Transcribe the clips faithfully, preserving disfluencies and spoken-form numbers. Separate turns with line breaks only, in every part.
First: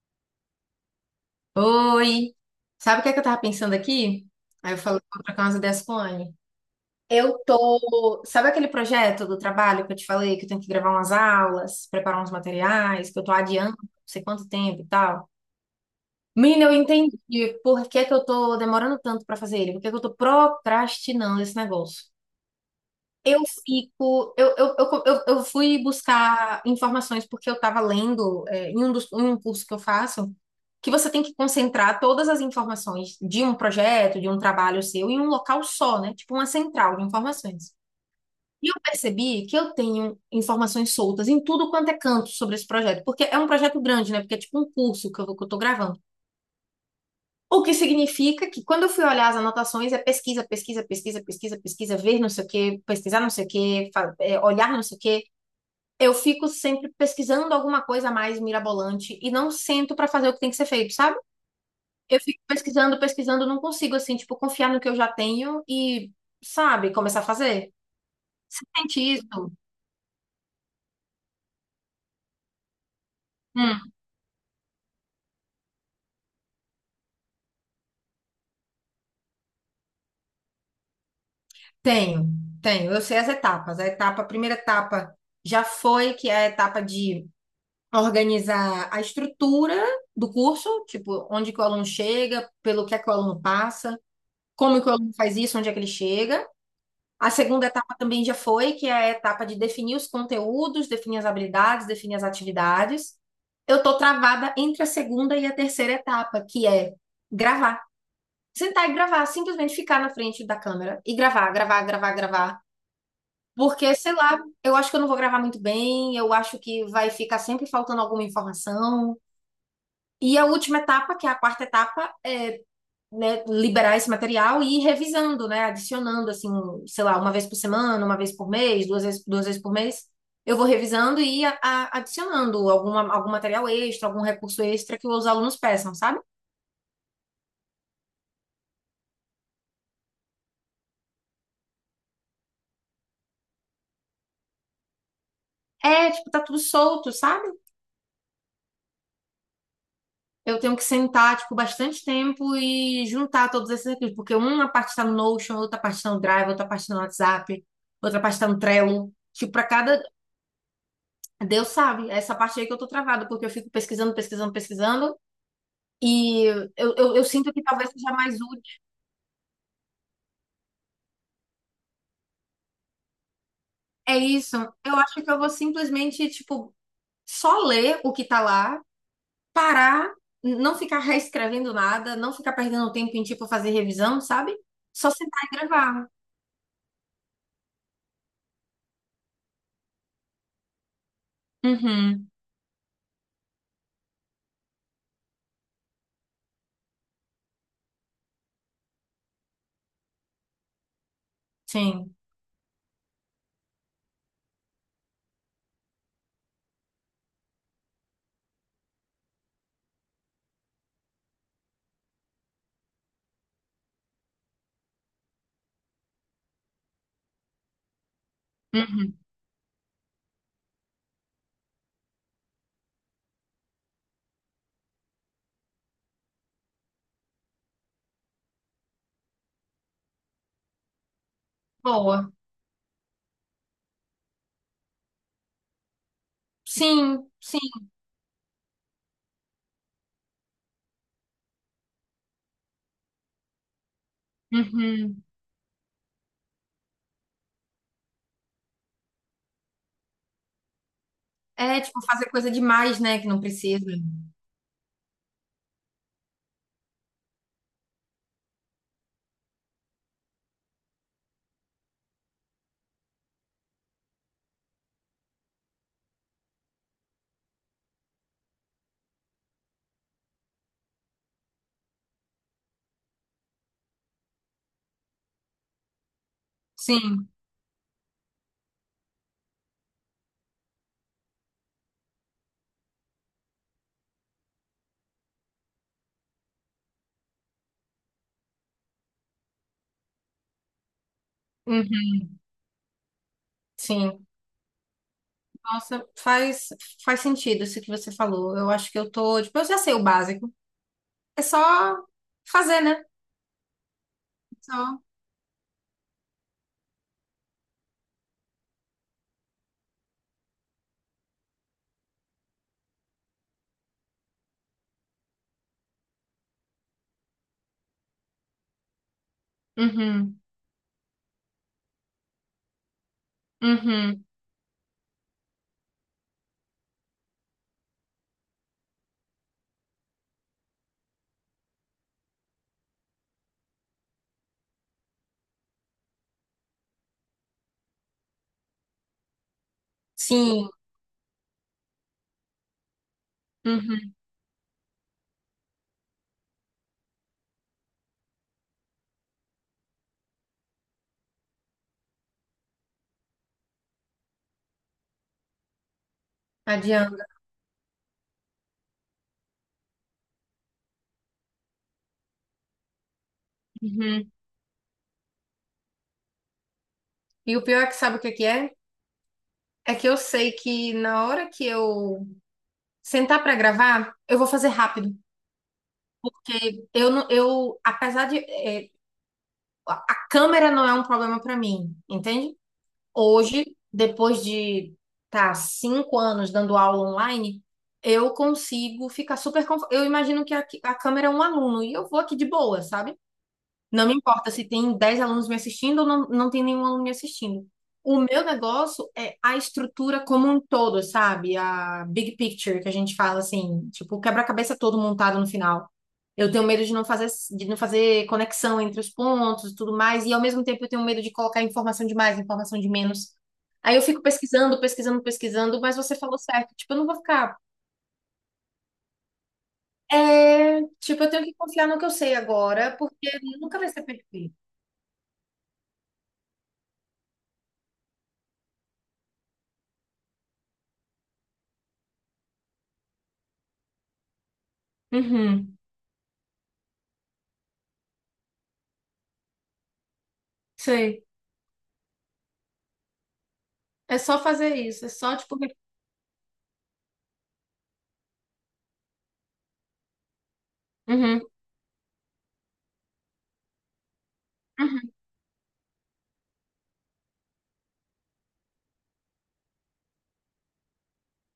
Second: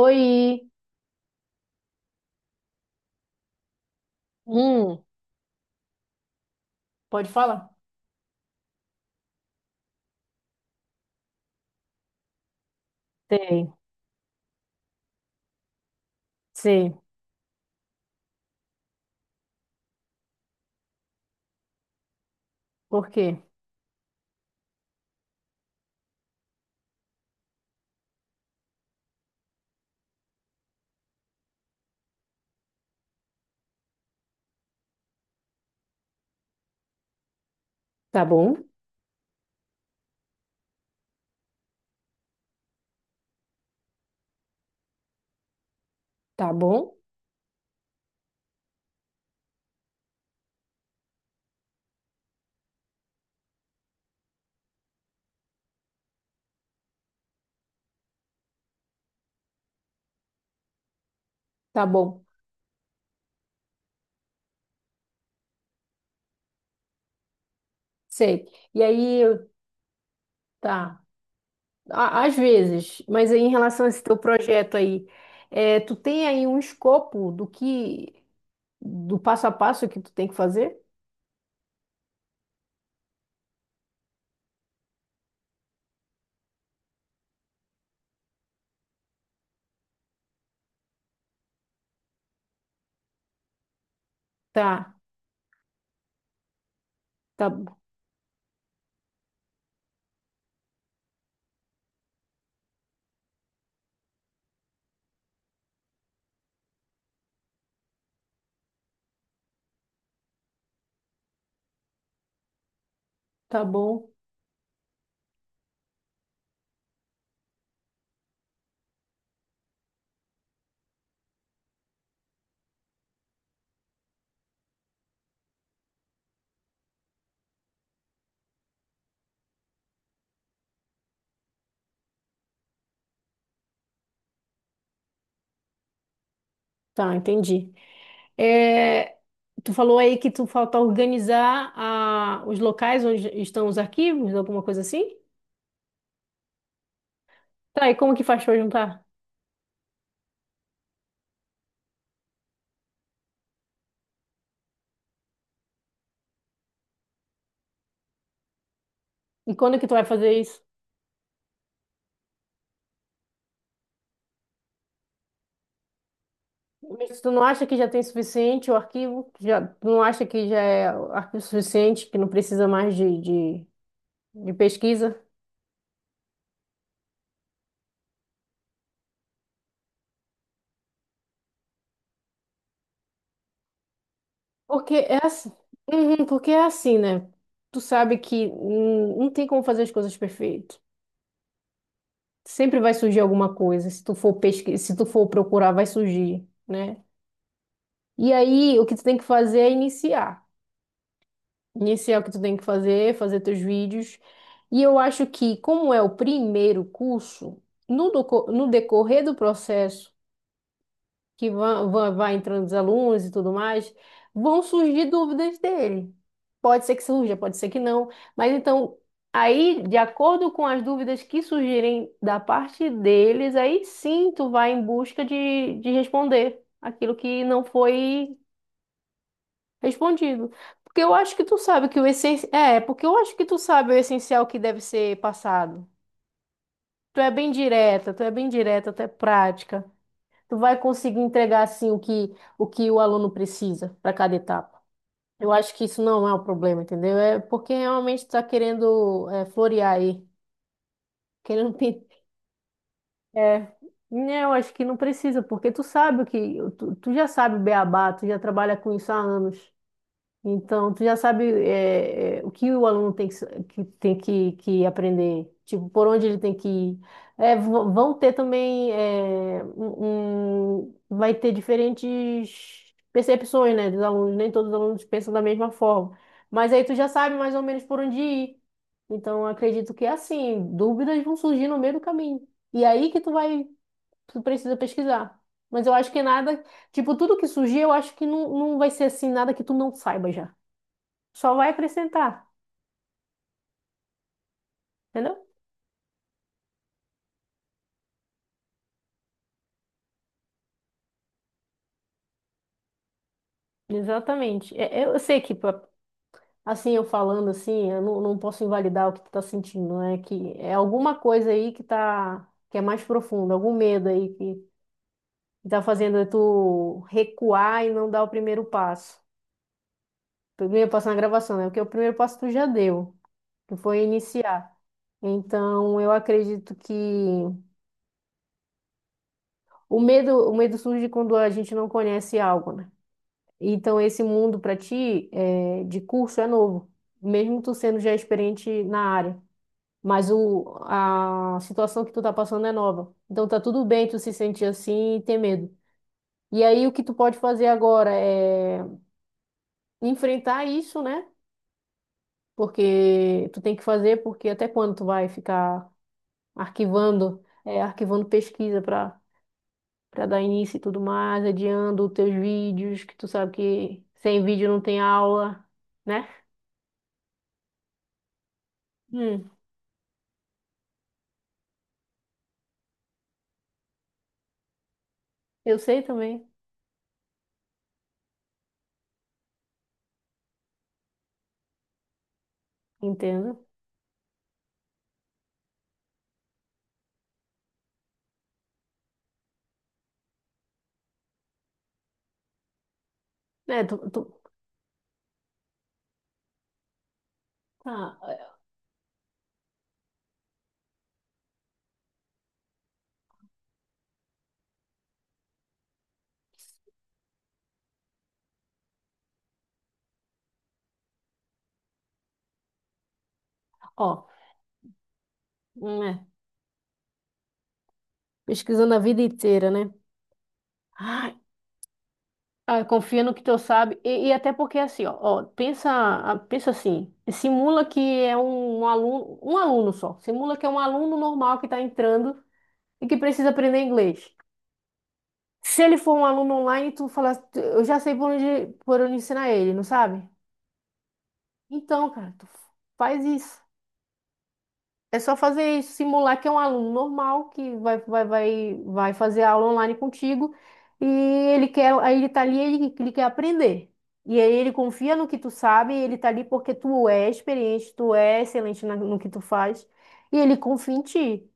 Oi.
Oi! Sabe o que é que eu tava pensando aqui? Aí eu falei,
Hum.
vou trocar umas ideias com a Anne.
Pode
Eu
falar?
tô. Sabe aquele projeto do trabalho que eu te falei que eu tenho que gravar umas aulas, preparar uns materiais, que eu tô
Sei,
adiando não sei quanto tempo e tal? Menina, eu
sei.
entendi por que que eu tô demorando tanto pra fazer ele, por que que eu tô procrastinando esse negócio.
Por quê?
Eu fico, eu, eu, eu, eu, eu fui buscar informações porque eu estava lendo, é, em um dos, em um curso que eu faço, que você tem que concentrar todas as informações de um projeto, de um trabalho seu, em um local só, né? Tipo uma central de informações.
Tá bom.
E eu percebi que eu tenho informações soltas em tudo quanto é canto sobre esse projeto, porque é um projeto grande, né? Porque é tipo um curso que eu, vou- que eu tô gravando.
Tá bom.
O que significa que quando eu fui olhar as anotações, é pesquisa, pesquisa, pesquisa, pesquisa, pesquisa, ver não sei o quê, pesquisar não sei o quê, é, olhar não sei o quê. Eu fico sempre pesquisando alguma coisa mais mirabolante e não sento pra fazer o que tem que ser feito, sabe?
Tá
Eu
bom.
fico pesquisando, pesquisando, não consigo, assim, tipo, confiar no que eu já tenho e, sabe, começar a fazer.
Sei. E
Sente
aí, eu-
isso?
tá. Á- às vezes, mas aí em relação a
Hum.
esse teu projeto aí, é, tu tem aí um escopo do que, do passo a passo que tu tem que fazer?
Tenho, tenho. Eu sei as etapas. A etapa, a primeira etapa já foi, que é a etapa de organizar a estrutura do curso, tipo, onde que o aluno chega, pelo que é que o aluno passa, como que o
Tá.
aluno faz isso, onde é que ele chega. A segunda
Tá.
etapa também já foi, que é a etapa de definir os conteúdos, definir as habilidades, definir as atividades. Eu tô travada entre a segunda e a terceira etapa, que é gravar. Sentar e gravar, simplesmente ficar na frente da câmera e gravar, gravar, gravar, gravar.
Tá
Porque,
bom.
sei lá, eu acho que eu não vou gravar muito bem, eu acho que vai ficar sempre faltando alguma informação. E a última etapa, que é a quarta etapa, é, né, liberar esse material e ir revisando, né, adicionando, assim, sei lá, uma vez por semana, uma vez por mês, duas vezes, duas vezes por mês. Eu vou revisando e a- a- adicionando alguma, algum material extra, algum recurso extra que os alunos peçam, sabe?
Tá, entendi. É, tu falou aí que tu falta organizar a, os locais onde estão os arquivos, alguma coisa assim?
É, tipo, tá tudo solto, sabe?
Tá, e como que faz pra juntar?
Eu tenho que sentar, tipo, bastante tempo e juntar todos esses recursos, porque uma parte tá no Notion, outra parte tá no Drive, outra parte tá no WhatsApp, outra parte tá no Trello. Tipo,
E
para
quando é que tu
cada.
vai fazer isso?
Deus sabe, é essa parte aí que eu tô travada, porque eu fico pesquisando, pesquisando, pesquisando, e eu, eu,
Mas
eu
tu não
sinto que
acha que já
talvez
tem
seja mais
suficiente
útil.
o arquivo? Já, tu não acha que já é arquivo suficiente, que não precisa mais de, de,
É
de
isso, eu acho
pesquisa?
que eu vou simplesmente, tipo, só ler o que tá lá, parar, n- não ficar reescrevendo nada, não ficar perdendo tempo em, tipo, fazer revisão, sabe?
Porque
Só
é
sentar
assim,
e gravar.
uhum, porque é assim, né? Tu sabe que hum, não tem como fazer as coisas perfeito.
Uhum,
Sempre vai surgir alguma coisa. Se tu for pesquisar, se tu for procurar, vai surgir, né? E aí, o que tu tem que fazer é iniciar. Esse
sim.
é o que tu tem que fazer, fazer teus vídeos. E eu acho que, como é o primeiro curso, no, doco- no decorrer do processo, que vão- vão- vai entrando os alunos e tudo mais, vão surgir dúvidas dele. Pode ser que surja, pode ser que não. Mas então,
Uhum.
aí, de acordo com as dúvidas que surgirem da parte deles, aí sim tu vai em busca de, de responder aquilo que não foi respondido. Porque eu acho que tu sabe que o
Boa.
essencial. É, porque eu acho que tu sabe o essencial que deve ser passado. Tu é
Sim,
bem
sim.
direta, tu é bem direta, tu é prática. Tu vai conseguir entregar assim o que o que o aluno precisa para cada etapa.
Uhum.
Eu acho que isso não é o problema, entendeu? É porque realmente tu tá querendo é, florear aí, querendo
É, tipo,
pin-
fazer coisa demais, né, que não
é.
precisa.
Não, acho que não precisa, porque tu sabe o que tu, tu já sabe o beabá, tu já trabalha com isso há anos. Então, tu já sabe é, é, o que o aluno tem que, sa- que tem que, que aprender, tipo, por onde ele tem que ir. É, v- vão ter também, é, um, um- vai ter diferentes percepções, né, dos alunos. Nem todos os alunos pensam da mesma forma. Mas aí tu já
Sim.
sabe mais ou menos por onde ir. Então, eu acredito que é assim, dúvidas vão surgir no meio do caminho. E aí que tu vai, tu precisa pesquisar. Mas eu acho que nada, tipo, tudo que surgir, eu acho que não, não vai ser assim, nada que tu não saiba já. Só vai
Uhum.
acrescentar,
Sim.
entendeu?
Nossa, faz, faz sentido isso que você falou. Eu acho que eu tô, tipo, eu já sei o básico. É só fazer, né?
Exatamente.
Só.
É- é- Eu sei que, pra- assim, eu falando assim, eu não, não posso invalidar o que tu tá sentindo, né? Que é alguma coisa aí que tá, que é mais profunda, algum medo aí que, que tá fazendo tu recuar e não dar o primeiro passo.
Uhum,
O primeiro passo na gravação, né? Porque o primeiro passo tu já deu, que foi
uhum.
iniciar. Então, eu acredito que o medo, o medo surge quando a gente não conhece algo, né? Então, esse mundo para ti é, de curso é novo, mesmo tu sendo já experiente na área. Mas
Sim,
o, a situação que tu tá passando é nova. Então tá tudo bem
uhum.
tu se sentir assim e ter medo. E aí o que tu pode fazer agora é enfrentar isso, né? Porque tu tem que fazer, porque até quando tu vai ficar
Adianta.
arquivando, é, arquivando pesquisa para para dar início e tudo mais, adiando os teus vídeos, que tu sabe que
Uhum.
sem vídeo não tem aula, né?
E o pior é que sabe o que que é?
Hum.
É que eu sei que na hora que eu sentar pra gravar, eu vou fazer rápido.
Eu sei também,
Porque eu não, eu, apesar de, eh, a câmera não é um problema pra mim, entende?
entendo.
Hoje, depois de tá cinco anos dando aula online, eu consigo ficar super confortável. Eu imagino que a, a câmera é um aluno e eu vou aqui de boa, sabe?
É, tu,
Não me
tu-
importa se tem dez alunos me assistindo ou não, não tem nenhum aluno me assistindo.
tá,
O
é,
meu negócio é a estrutura como um todo, sabe? A big picture que a gente fala assim, tipo, o quebra-cabeça todo montado no final. Eu tenho medo de não fazer, de não fazer conexão entre os pontos e tudo mais, e ao mesmo tempo eu tenho medo de colocar informação de mais, informação de menos. Aí eu fico
ó,
pesquisando, pesquisando, pesquisando, mas você
né,
falou certo, tipo, eu não vou ficar.
pesquisando a vida inteira, né?
É, tipo, eu
Ai,
tenho que confiar no que eu sei
ah,
agora,
confia
porque
no que tu
nunca vai
sabe.
ser
E, e até
perfeito.
porque assim, ó, ó, pensa, ah, pensa assim, simula que é um, um aluno, um aluno só. Simula que é um aluno normal que está entrando e que precisa aprender inglês.
Uhum,
Se ele for um aluno online, tu fala, eu já sei por onde, por onde, ensinar ele, não sabe?
sei.
Então, cara, tu faz isso.
É só fazer isso, é
É só
só tipo.
fazer isso, simular que é um aluno normal que vai, vai, vai, vai fazer aula online contigo e
Uhum,
ele quer, aí ele tá ali, ele, ele quer aprender. E aí ele
uhum,
confia no que tu sabe, e ele tá ali porque tu é experiente, tu é excelente na- no que tu faz e ele confia em ti.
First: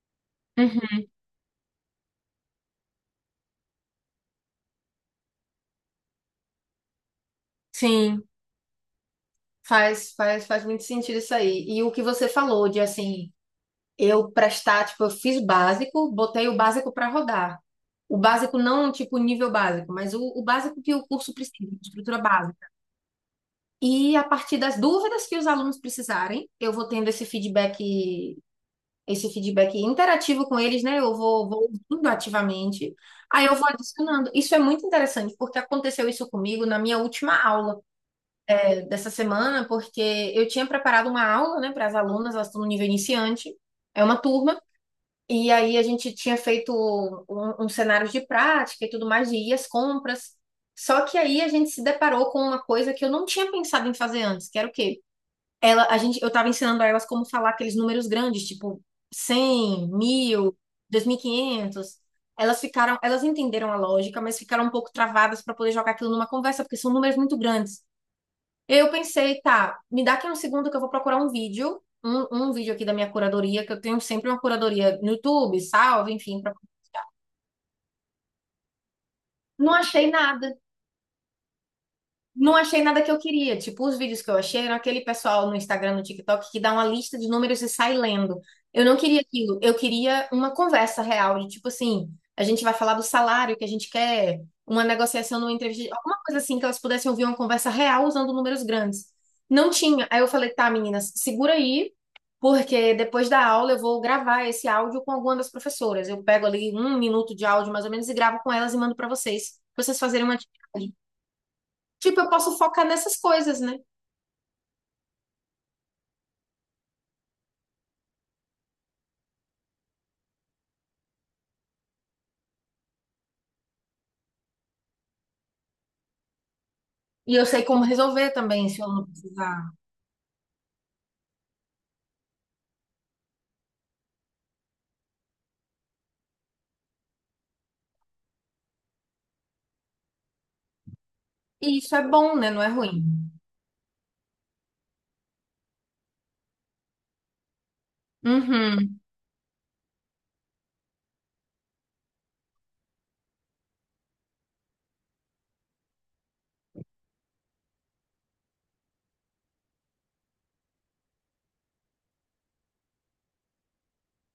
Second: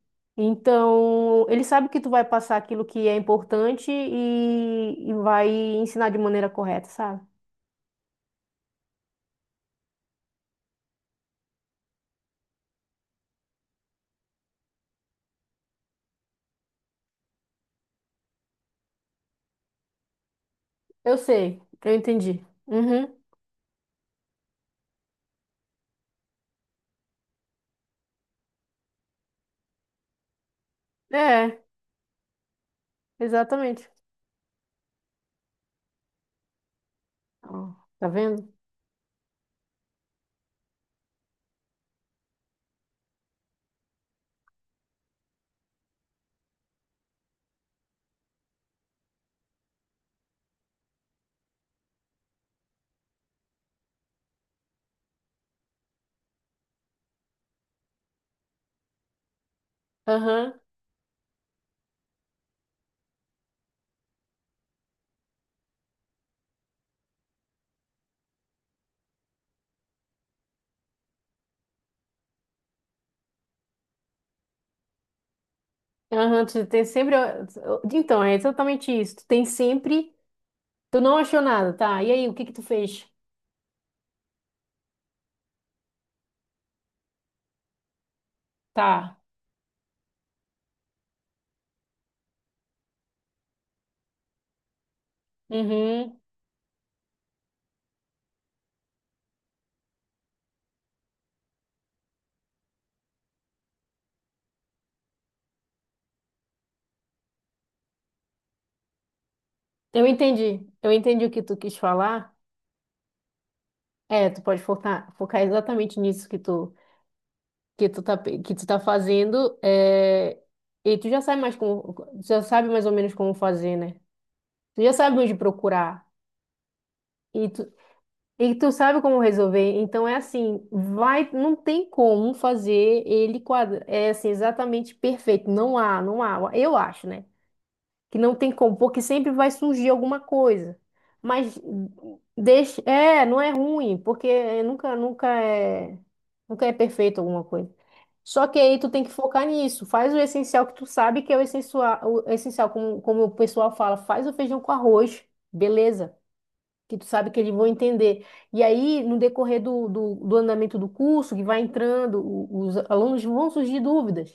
uhum.
Então, ele sabe que tu vai passar aquilo que é importante e, e vai ensinar de maneira correta, sabe?
Sim, faz, faz, faz muito sentido isso aí. E o que você falou de assim, eu prestar, tipo, eu fiz o básico, botei o básico para rodar. O básico não, tipo, nível básico, mas o, o básico que o
Eu
curso
sei,
precisa,
eu
estrutura
entendi.
básica.
Uhum.
E a partir das dúvidas que os alunos precisarem, eu vou tendo esse feedback esse feedback interativo com eles, né? Eu vou,
É,
vou ouvindo ativamente, aí eu vou
exatamente.
adicionando. Isso é muito interessante, porque aconteceu isso comigo na minha última
Ó,
aula
tá vendo?
eh, dessa semana, porque eu tinha preparado uma aula, né, para as alunas, elas estão no nível iniciante, é uma turma. E aí a gente tinha feito um, um cenário de prática e tudo mais, de ir às compras. Só que aí a gente se deparou com uma coisa que eu não tinha pensado em fazer antes, que era o quê? Ela, a gente, eu tava ensinando a elas como falar aqueles números grandes, tipo
Aham.
cem, mil, quinhentos. Elas ficaram, elas entenderam a lógica, mas ficaram um pouco travadas para poder jogar aquilo numa conversa, porque são números muito grandes. Eu pensei, tá, me dá aqui um segundo que eu vou procurar um vídeo, um, um vídeo aqui da minha curadoria, que eu tenho sempre uma curadoria no YouTube, salve, enfim.
Aham,
pra-
tu tem sempre. Então, é exatamente isso. Tu tem
Não achei
sempre.
nada.
Tu não achou nada, tá? E aí, o que que
Não
tu
achei nada
fez?
que eu queria. Tipo, os vídeos que eu achei eram aquele pessoal no Instagram, no TikTok, que dá uma lista de números e sai lendo. Eu não
Tá.
queria aquilo. Eu queria uma conversa real, de tipo assim, a gente vai falar do salário que a gente quer, uma negociação numa entrevista,
Uhum.
alguma coisa assim, que elas pudessem ouvir uma conversa real usando números grandes. Não tinha. Aí eu falei, tá, meninas, segura aí, porque depois da aula eu vou gravar esse áudio com alguma das professoras. Eu pego ali um minuto de áudio, mais ou menos, e gravo com elas e mando para vocês, pra vocês
Eu
fazerem uma
entendi. Eu
atividade.
entendi o que tu quis
Tipo, eu
falar.
posso focar nessas coisas, né?
É, tu pode focar, focar exatamente nisso que tu, que tu tá, pe- que tu tá fazendo. É... E tu já sabe mais como, tu já sabe mais ou menos como fazer, né? Tu já sabe onde procurar.
E eu sei como resolver
E
também,
tu
se eu
sabe
não
como
precisar.
resolver? Então é assim, vai, não tem como fazer ele quadra, é assim, exatamente perfeito. Não há, não há. Eu acho, né? Que não tem como, porque sempre vai surgir alguma coisa. Mas
E isso é bom, né? Não é
deixa,
ruim.
é, não é ruim, porque nunca, nunca é, nunca é perfeito alguma coisa. Só que aí tu
Uhum.
tem que focar nisso. Faz o essencial que tu sabe que é o essencial, o essencial como, como o pessoal fala, faz o feijão com arroz, beleza? Que tu sabe que eles vão entender. E aí, no decorrer do, do, do andamento do curso, que vai entrando, o- os alunos vão surgir dúvidas.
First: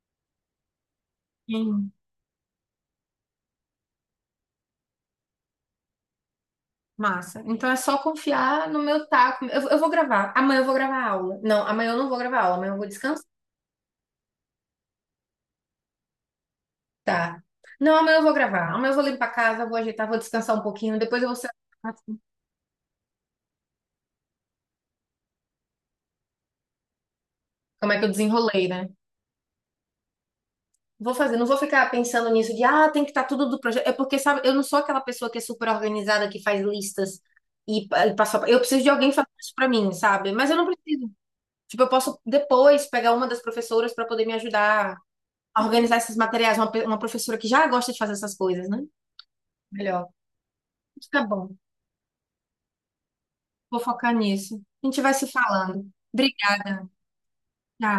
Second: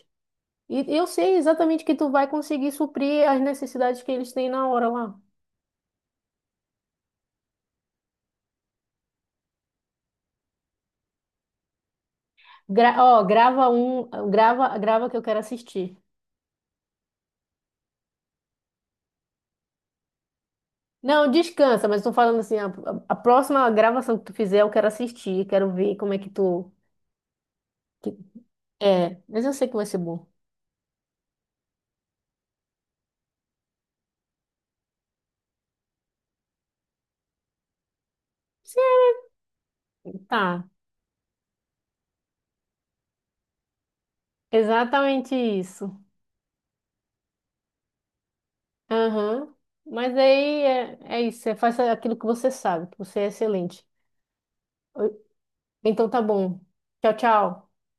E eu sei exatamente
Sim.
que tu vai conseguir suprir as necessidades que eles têm na hora lá.
Massa. Então é só confiar no meu taco. Eu, eu vou gravar. Amanhã eu vou gravar aula. Não, amanhã eu não vou gravar aula. Amanhã eu vou
Gra- ó,
descansar.
grava um, grava, grava que eu quero assistir.
Não, amanhã eu vou gravar. Amanhã eu vou limpar a casa, vou ajeitar, vou descansar um pouquinho. Depois
Não,
eu vou ser.
descansa, mas estou falando assim, a, a- a próxima gravação que tu fizer, eu quero assistir, quero ver como é que tu.
Como é que eu
que-
desenrolei, né?
É, mas eu sei que vai ser bom.
Vou fazer, não vou ficar pensando nisso de, ah, tem que estar tudo do projeto. É porque, sabe, eu não sou aquela pessoa que é super organizada, que faz listas e, pa- e passa. Eu preciso de alguém fazer isso pra mim, sabe? Mas eu
Tá,
não preciso. Tipo, eu posso depois pegar uma das professoras pra poder me ajudar
exatamente
a organizar
isso.
esses materiais. Uma, pe- uma professora que já gosta de fazer essas coisas, né?
Aham.
Melhor.
Mas aí é, é
Fica
isso,
bom.
você faz aquilo que você sabe, que você é
Vou
excelente.
focar nisso. A gente vai se falando.
Então tá bom.
Obrigada.
Tchau, tchau.